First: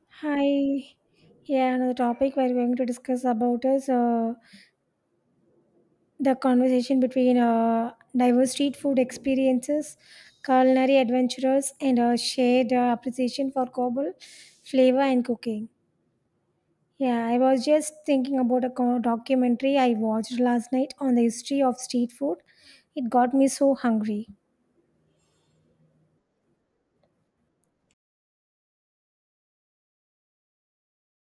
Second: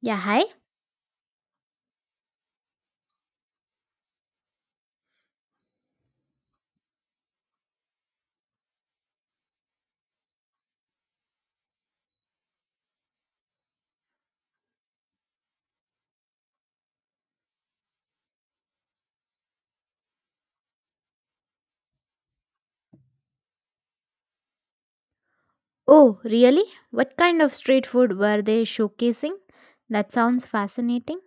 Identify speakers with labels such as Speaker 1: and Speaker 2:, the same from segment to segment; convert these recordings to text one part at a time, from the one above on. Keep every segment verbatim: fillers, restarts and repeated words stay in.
Speaker 1: Yeah, hi.
Speaker 2: Hi. Yeah, another topic we're going to discuss about is uh, the conversation between uh, diverse street food experiences, culinary adventurers, and a shared uh, appreciation for global flavor and cooking. Yeah, I was just thinking about a co- documentary I watched last night on the history of street food. It got me so hungry.
Speaker 1: Oh, really? What kind of street food were they showcasing? That sounds fascinating.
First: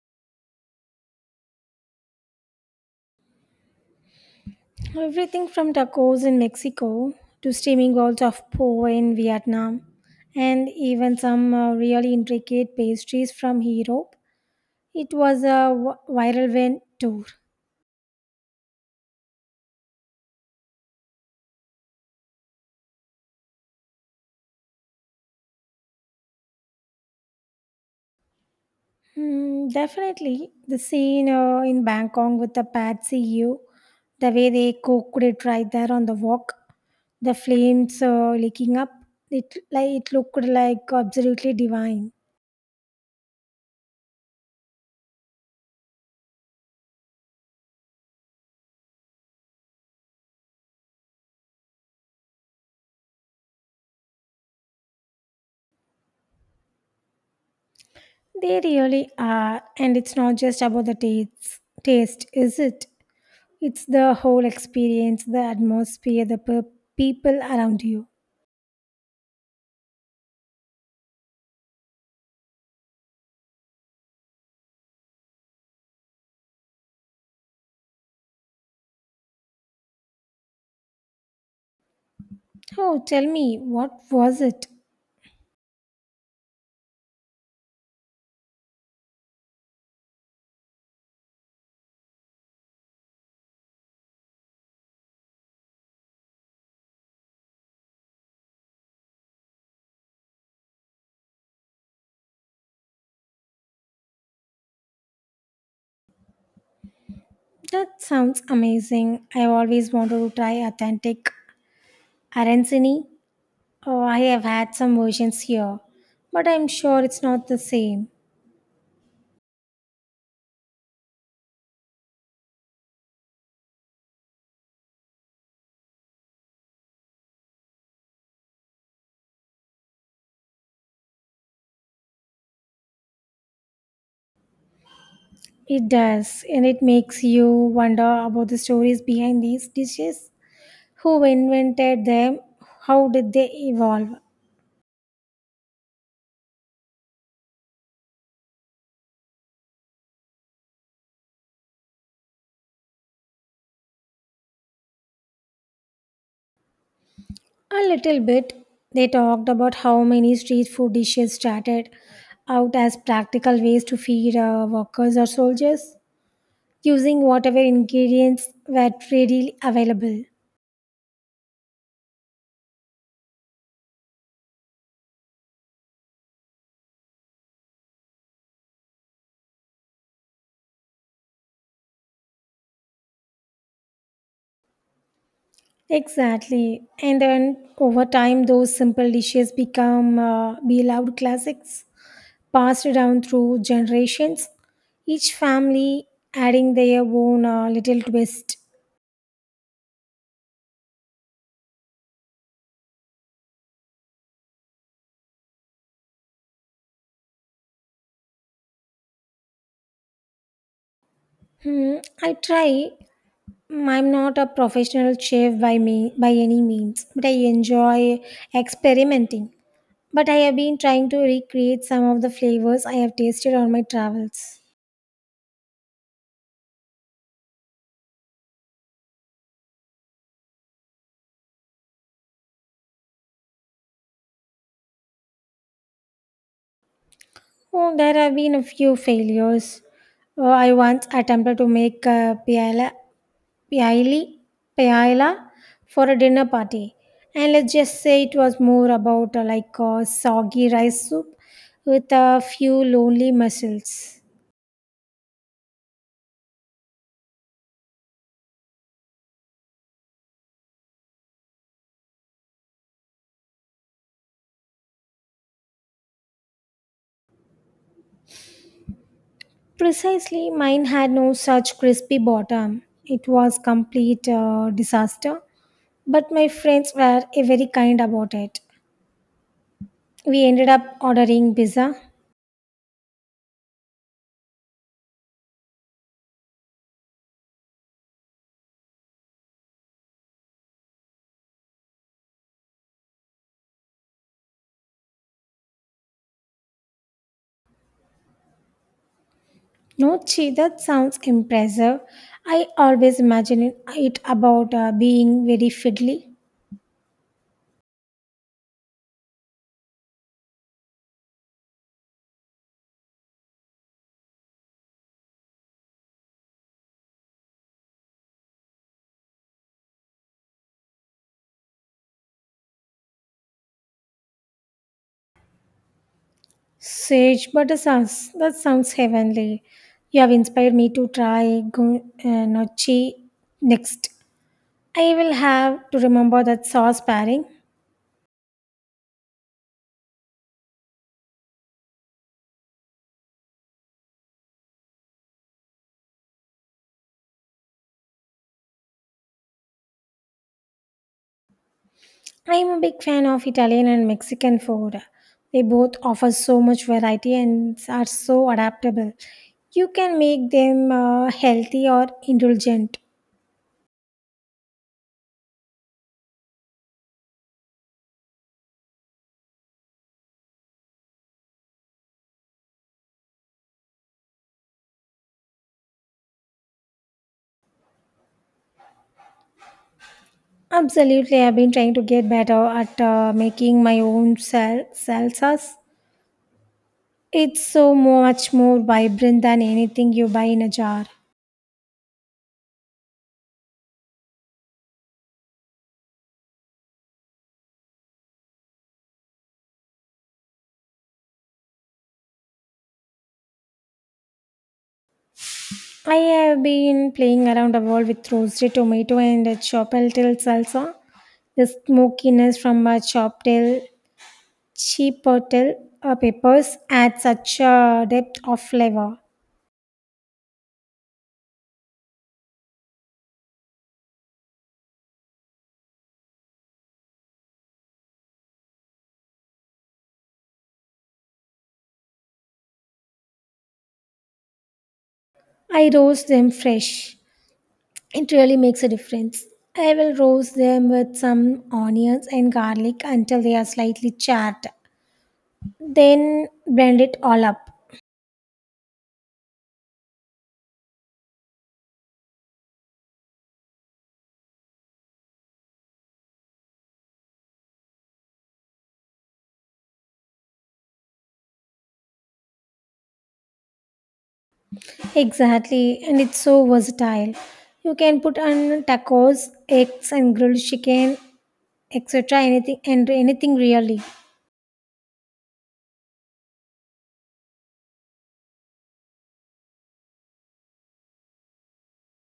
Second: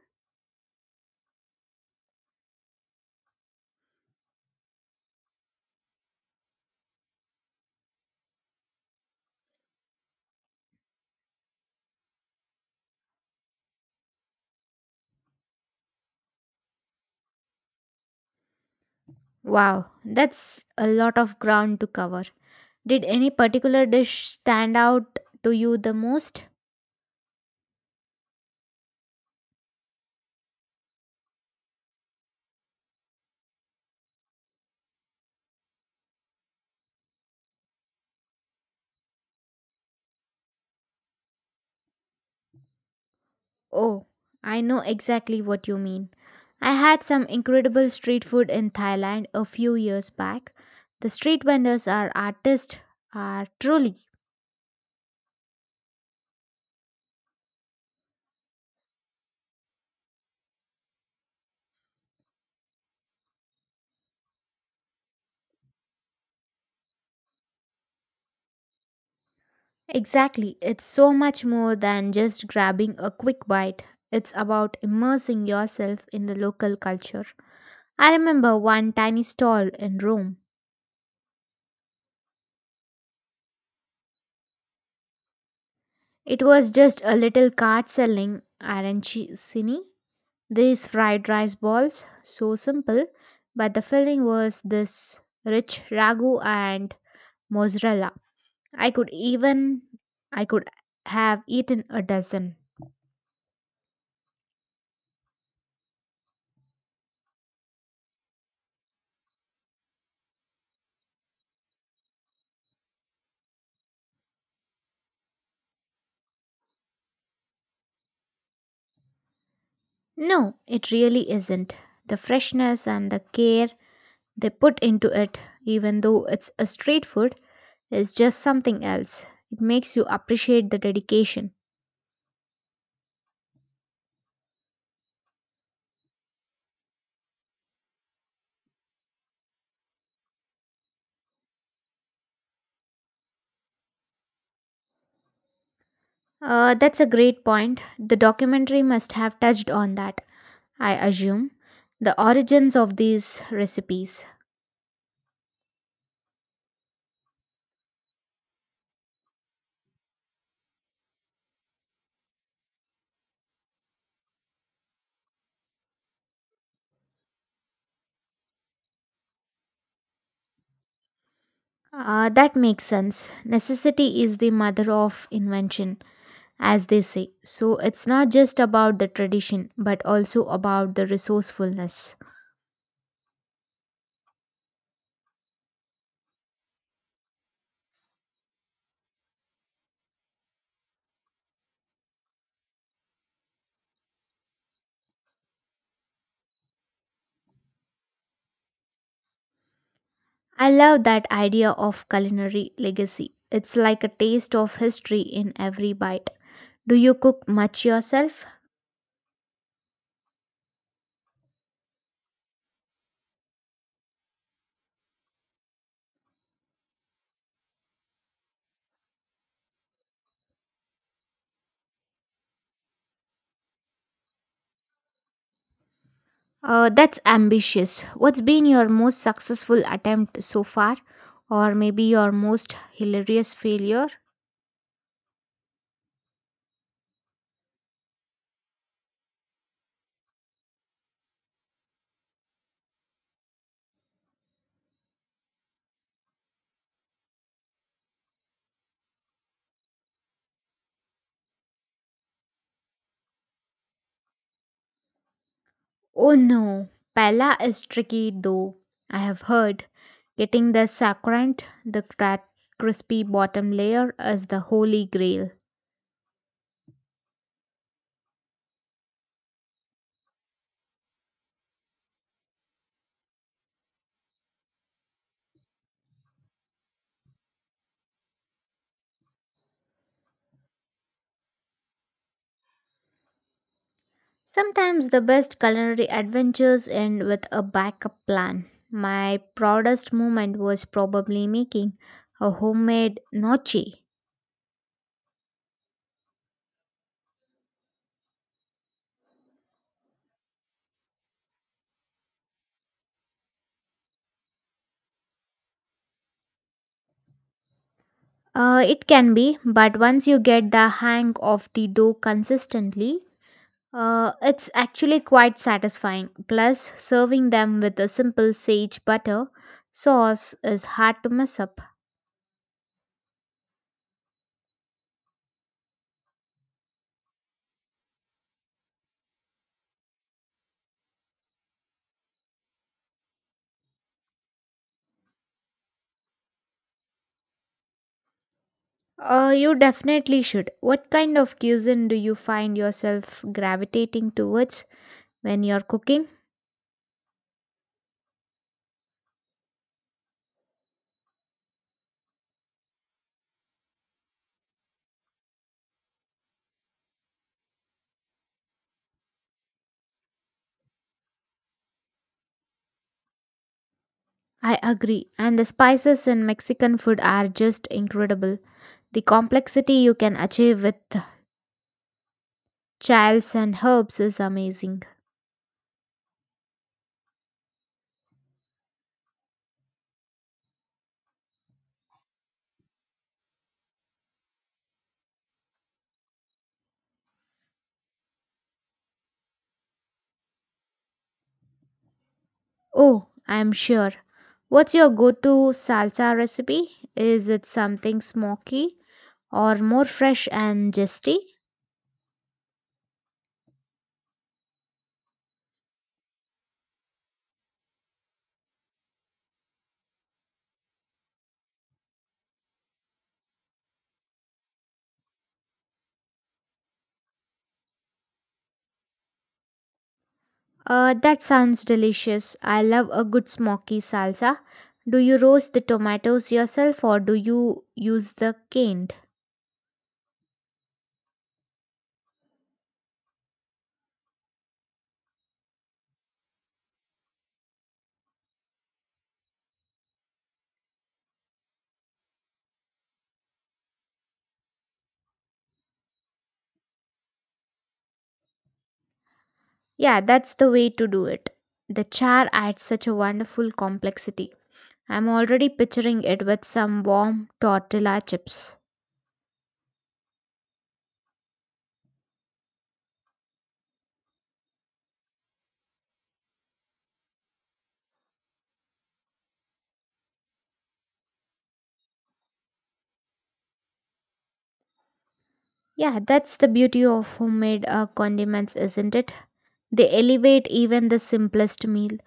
Speaker 2: Everything from tacos in Mexico to steaming balls of po in Vietnam and even some uh, really intricate pastries from Europe. It was a w- viral win tour.
Speaker 1: Wow, that's a lot of ground to cover. Did any particular dish stand out to you the most?
Speaker 2: Hmm, definitely the scene uh, in Bangkok with the Pad See Ew, the way they cooked it right there on the wok, the flames uh, licking up. It like it looked like absolutely divine.
Speaker 1: Oh, I know exactly what you mean. I had some incredible street food in Thailand a few years back. The street vendors are artists, are truly.
Speaker 2: They really are, and it's not just about the taste, taste, is it? It's the whole experience, the atmosphere, the pe- people around you.
Speaker 1: Exactly. It's so much more than just grabbing a quick bite. It's about immersing yourself in the local culture. I remember one tiny stall in Rome.
Speaker 2: Oh, tell me, what was it?
Speaker 1: It was just a little cart selling arancini, these fried rice balls, so simple, but the filling was this rich ragu and mozzarella. I could even I could have eaten a dozen.
Speaker 2: That sounds amazing. I've always wanted to try authentic arancini. Oh, I have had some versions here, but I'm sure it's not the same.
Speaker 1: No, it really isn't. The freshness and the care they put into it, even though it's a street food, is just something else. It makes you appreciate the dedication.
Speaker 2: It does, and it makes you wonder about the stories behind these dishes. Who invented them? How did they evolve?
Speaker 1: Uh, that's a great point. The documentary must have touched on that, I assume. The origins of these recipes.
Speaker 2: A little bit. They talked about how many street food dishes started out as practical ways to feed uh, workers or soldiers using whatever ingredients were readily available.
Speaker 1: Uh, that makes sense. Necessity is the mother of invention, as they say. So it's not just about the tradition, but also about the resourcefulness.
Speaker 2: Exactly. And then over time, those simple dishes become uh, beloved classics passed down through generations, each family adding their own uh, little twist.
Speaker 1: I love that idea of culinary legacy. It's like a taste of history in every bite. Do you cook much yourself?
Speaker 2: Hmm, I try. Mm, I'm not a professional chef by me by any means, but I enjoy experimenting. But I have been trying to recreate some of the flavors I have tasted on my travels.
Speaker 1: Uh, that's ambitious. What's been your most successful attempt so far? Or maybe your most hilarious failure?
Speaker 2: Oh, there have been a few failures. Oh, I once attempted to make a paella, paella, paella for a dinner party, and let's just say it was more about uh, like a soggy rice soup with a few lonely mussels.
Speaker 1: Oh no, paella is tricky though. I have heard getting the sacrant, the cra- crispy bottom layer, is the holy grail.
Speaker 2: Precisely, mine had no such crispy bottom. It was complete uh, disaster, but my friends were uh, very kind about it. We ended up ordering pizza.
Speaker 1: Sometimes the best culinary adventures end with a backup plan. My proudest moment was probably making a homemade nochi.
Speaker 2: No, gee, that sounds impressive. I always imagine it about uh, being very fiddly.
Speaker 1: Uh, it can be, but once you get the hang of the dough consistently, uh, it's actually quite satisfying. Plus, serving them with a simple sage butter sauce is hard to mess up.
Speaker 2: Sage butter sauce. That sounds heavenly. You have inspired me to try gu- uh, nochi next. I will have to remember that sauce pairing.
Speaker 1: Uh, you definitely should. What kind of cuisine do you find yourself gravitating towards when you're cooking?
Speaker 2: I am a big fan of Italian and Mexican food. They both offer so much variety and are so adaptable. You can make them uh, healthy or indulgent.
Speaker 1: I agree. And the spices in Mexican food are just incredible. The complexity you can achieve with chiles and herbs is amazing.
Speaker 2: Absolutely, I've been trying to get better at uh, making my own sal- salsas. It's so much more vibrant than anything you buy in a jar.
Speaker 1: Oh, I'm sure. What's your go to salsa recipe? Is it something smoky or more fresh and zesty?
Speaker 2: I have been playing around the world with roasted tomato and a chopeltil salsa. The smokiness from a choptail chipotle uh, peppers add such a depth of flavor.
Speaker 1: Uh, that sounds delicious. I love a good smoky salsa. Do you roast the tomatoes yourself or do you use the canned?
Speaker 2: I roast them fresh. It really makes a difference. I will roast them with some onions and garlic until they are slightly charred. Then blend it all up.
Speaker 1: Yeah, that's the way to do it. The char adds such a wonderful complexity. I'm already picturing it with some warm tortilla chips.
Speaker 2: Exactly, and it's so versatile. You can put on tacos, eggs, and grilled chicken, et cetera. Anything and anything really.
Speaker 1: Yeah, that's the beauty of homemade uh, condiments, isn't it? They elevate even the simplest meal.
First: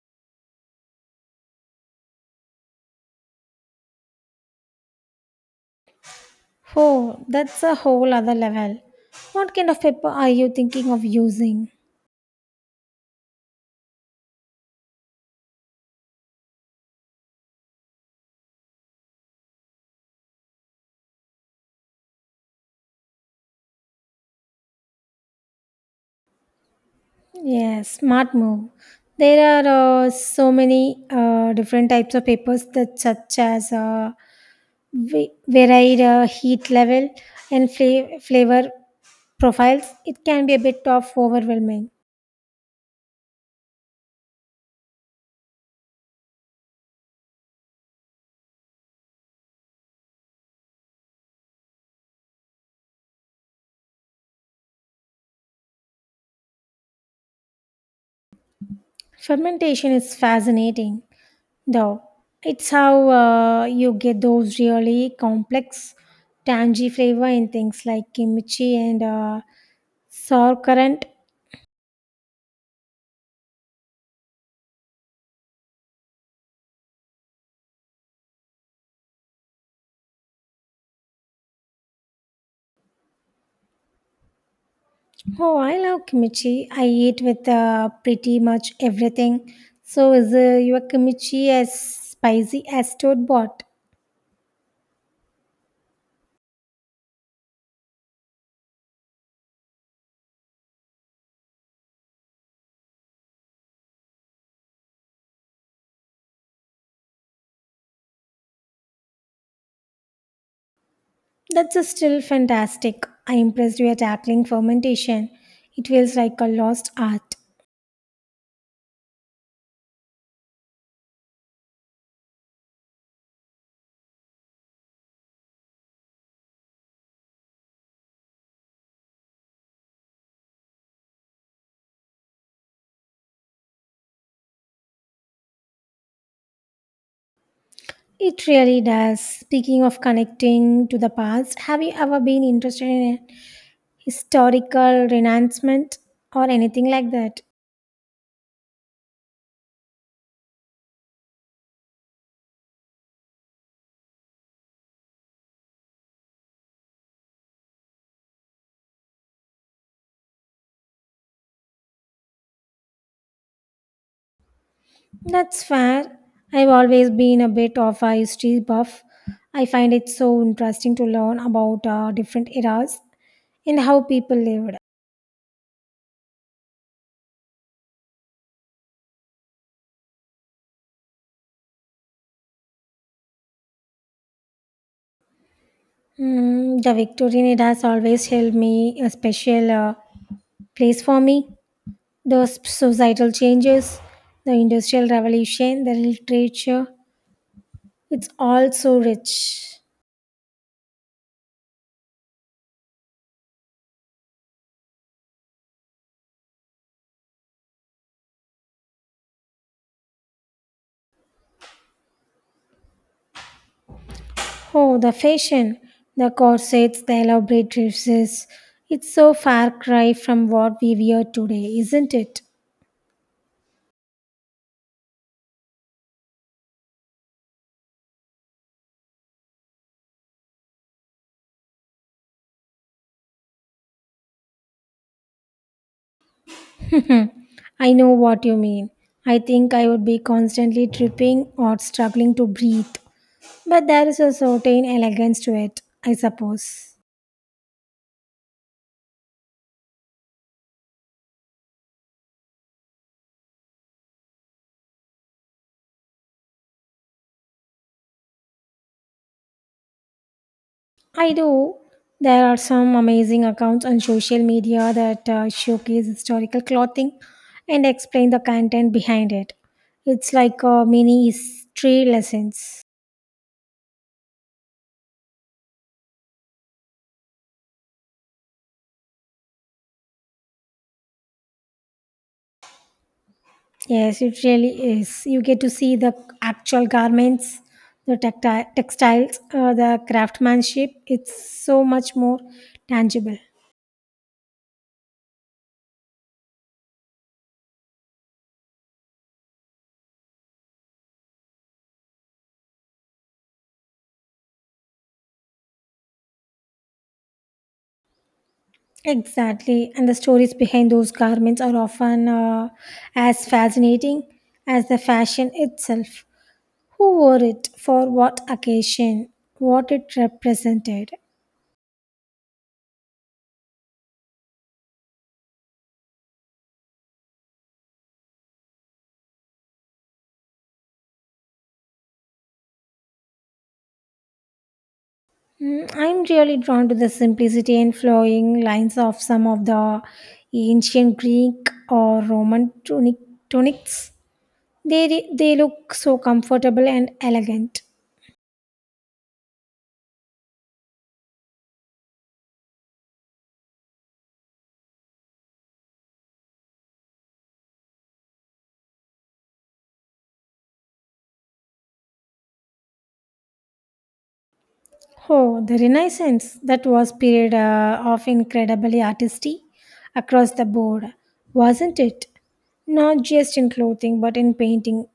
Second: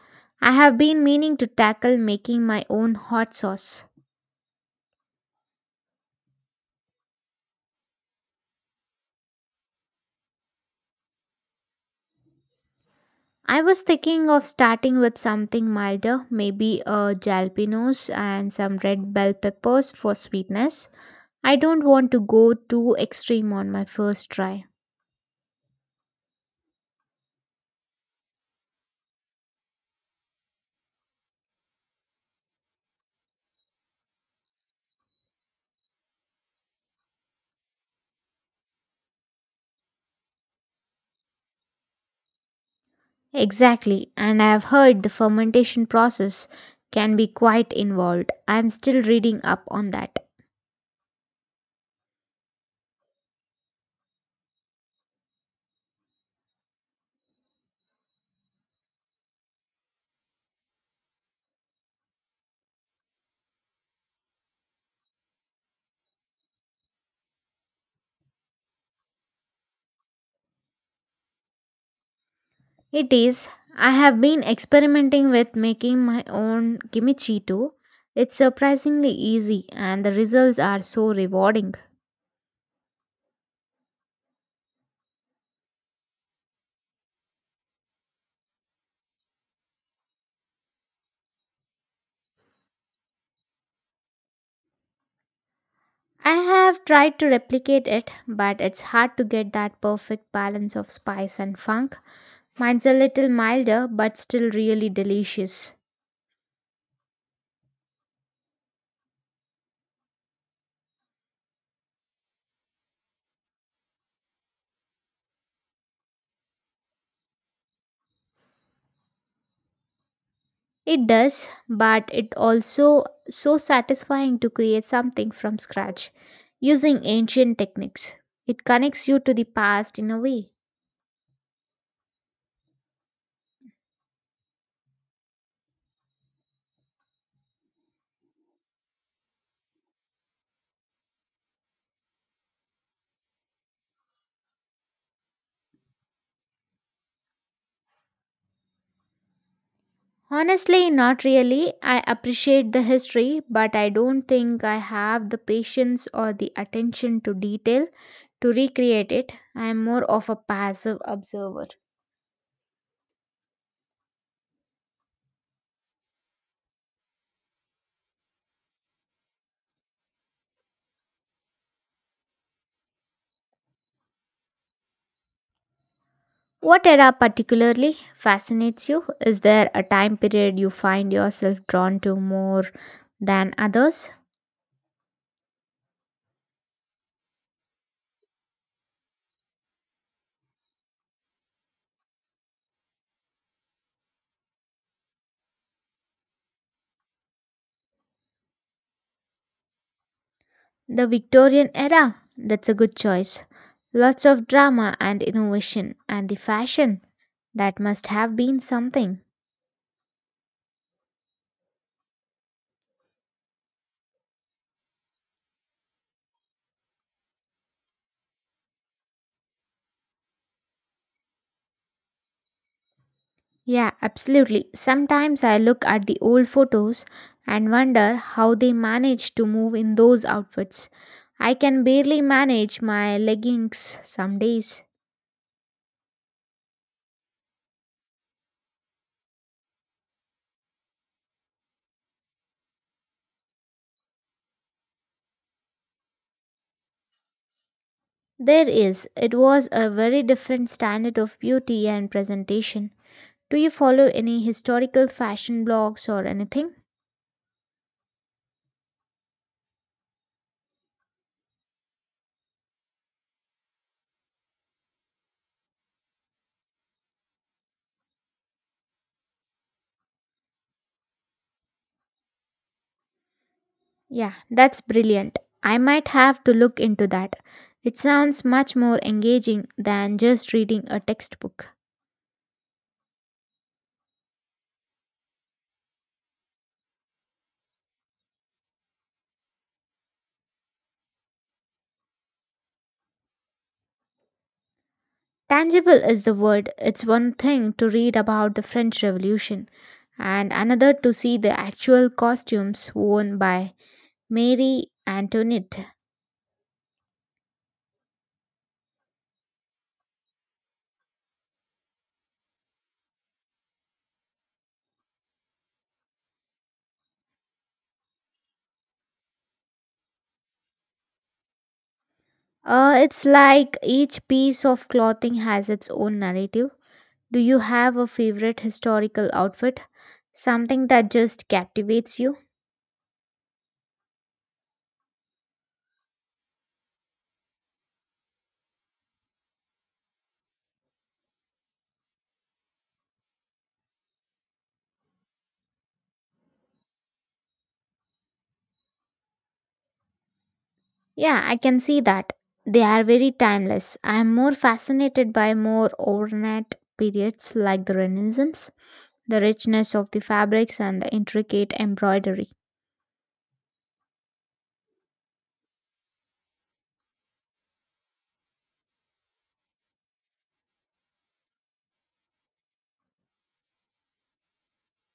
Speaker 1: I have been meaning to tackle making my own hot sauce.
Speaker 2: Oh, that's a whole other level. What kind of pepper are you thinking of using?
Speaker 1: I was thinking of starting with something milder, maybe a jalapenos and some red bell peppers for sweetness. I don't want to go too extreme on my first try.
Speaker 2: Yes, smart move. There are uh, so many uh, different types of papers that such as uh, va- varied uh, heat level and fla- flavor profiles. It can be a bit of overwhelming.
Speaker 1: Exactly, and I have heard the fermentation process can be quite involved. I am still reading up on that.
Speaker 2: Fermentation is fascinating, though. It's how uh, you get those really complex, tangy flavor in things like kimchi and uh, sour currant.
Speaker 1: It is. I have been experimenting with making my own kimchi too. It's surprisingly easy and the results are so rewarding.
Speaker 2: Oh, I love kimchi. I eat with uh, pretty much everything. So, is uh, your kimchi as spicy as store bought?
Speaker 1: I have tried to replicate it, but it's hard to get that perfect balance of spice and funk. Mine's a little milder, but still really delicious.
Speaker 2: That's uh, still fantastic. I'm impressed we are tackling fermentation. It feels like a lost art.
Speaker 1: It does, but it also so satisfying to create something from scratch using ancient techniques. It connects you to the past in a way.
Speaker 2: It really does. Speaking of connecting to the past, have you ever been interested in historical renouncement or anything like that?
Speaker 1: Honestly, not really. I appreciate the history, but I don't think I have the patience or the attention to detail to recreate it. I am more of a passive observer.
Speaker 2: That's fair. I've always been a bit of a history buff. I find it so interesting to learn about uh, different eras and how people lived.
Speaker 1: What era particularly fascinates you? Is there a time period you find yourself drawn to more than others?
Speaker 2: Mm, the Victorian era has always held me a special uh, place for me. Those societal changes, the Industrial Revolution, the literature, it's all so rich.
Speaker 1: The Victorian era? That's a good choice. Lots of drama and innovation, and the fashion. That must have been something.
Speaker 2: Oh, the fashion, the corsets, the elaborate dresses. It's so far cry from what we wear today, isn't it?
Speaker 1: Yeah, absolutely. Sometimes I look at the old photos and wonder how they managed to move in those outfits. I can barely manage my leggings some days.
Speaker 2: Hmm. I know what you mean. I think I would be constantly tripping or struggling to breathe. But there is a certain elegance to it, I suppose.
Speaker 1: There is, it was a very different standard of beauty and presentation. Do you follow any historical fashion blogs or anything?
Speaker 2: I do. There are some amazing accounts on social media that uh, showcase historical clothing and explain the content behind it. It's like a mini history lessons.
Speaker 1: Yeah, that's brilliant. I might have to look into that. It sounds much more engaging than just reading a textbook.
Speaker 2: Yes, it really is. You get to see the actual garments, the tacti- textiles, uh, the craftsmanship. It's so much more tangible.
Speaker 1: Tangible is the word. It's one thing to read about the French Revolution, and another to see the actual costumes worn by Marie Antoinette.
Speaker 2: Exactly. And the stories behind those garments are often uh, as fascinating as the fashion itself. Who wore it? For what occasion? What it represented?
Speaker 1: Uh, it's like each piece of clothing has its own narrative. Do you have a favorite historical outfit? Something that just captivates you?
Speaker 2: Mm, I'm really drawn to the simplicity and flowing lines of some of the ancient Greek or Roman tunic, tunics. They, re- they look so comfortable and elegant.
Speaker 1: Yeah, I can see that. They are very timeless. I am more fascinated by more overnight periods like the Renaissance, the richness of the fabrics and the intricate embroidery.
Speaker 2: Oh, the Renaissance, that was period uh, of incredibly artistry across the board, wasn't it? Not just in clothing, but in painting,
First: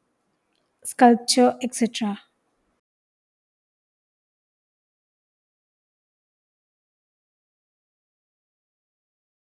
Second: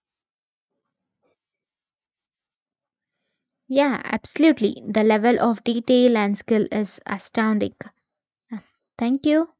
Speaker 2: sculpture, et cetera
Speaker 1: Yeah, absolutely. The level of detail and skill is astounding. Thank you.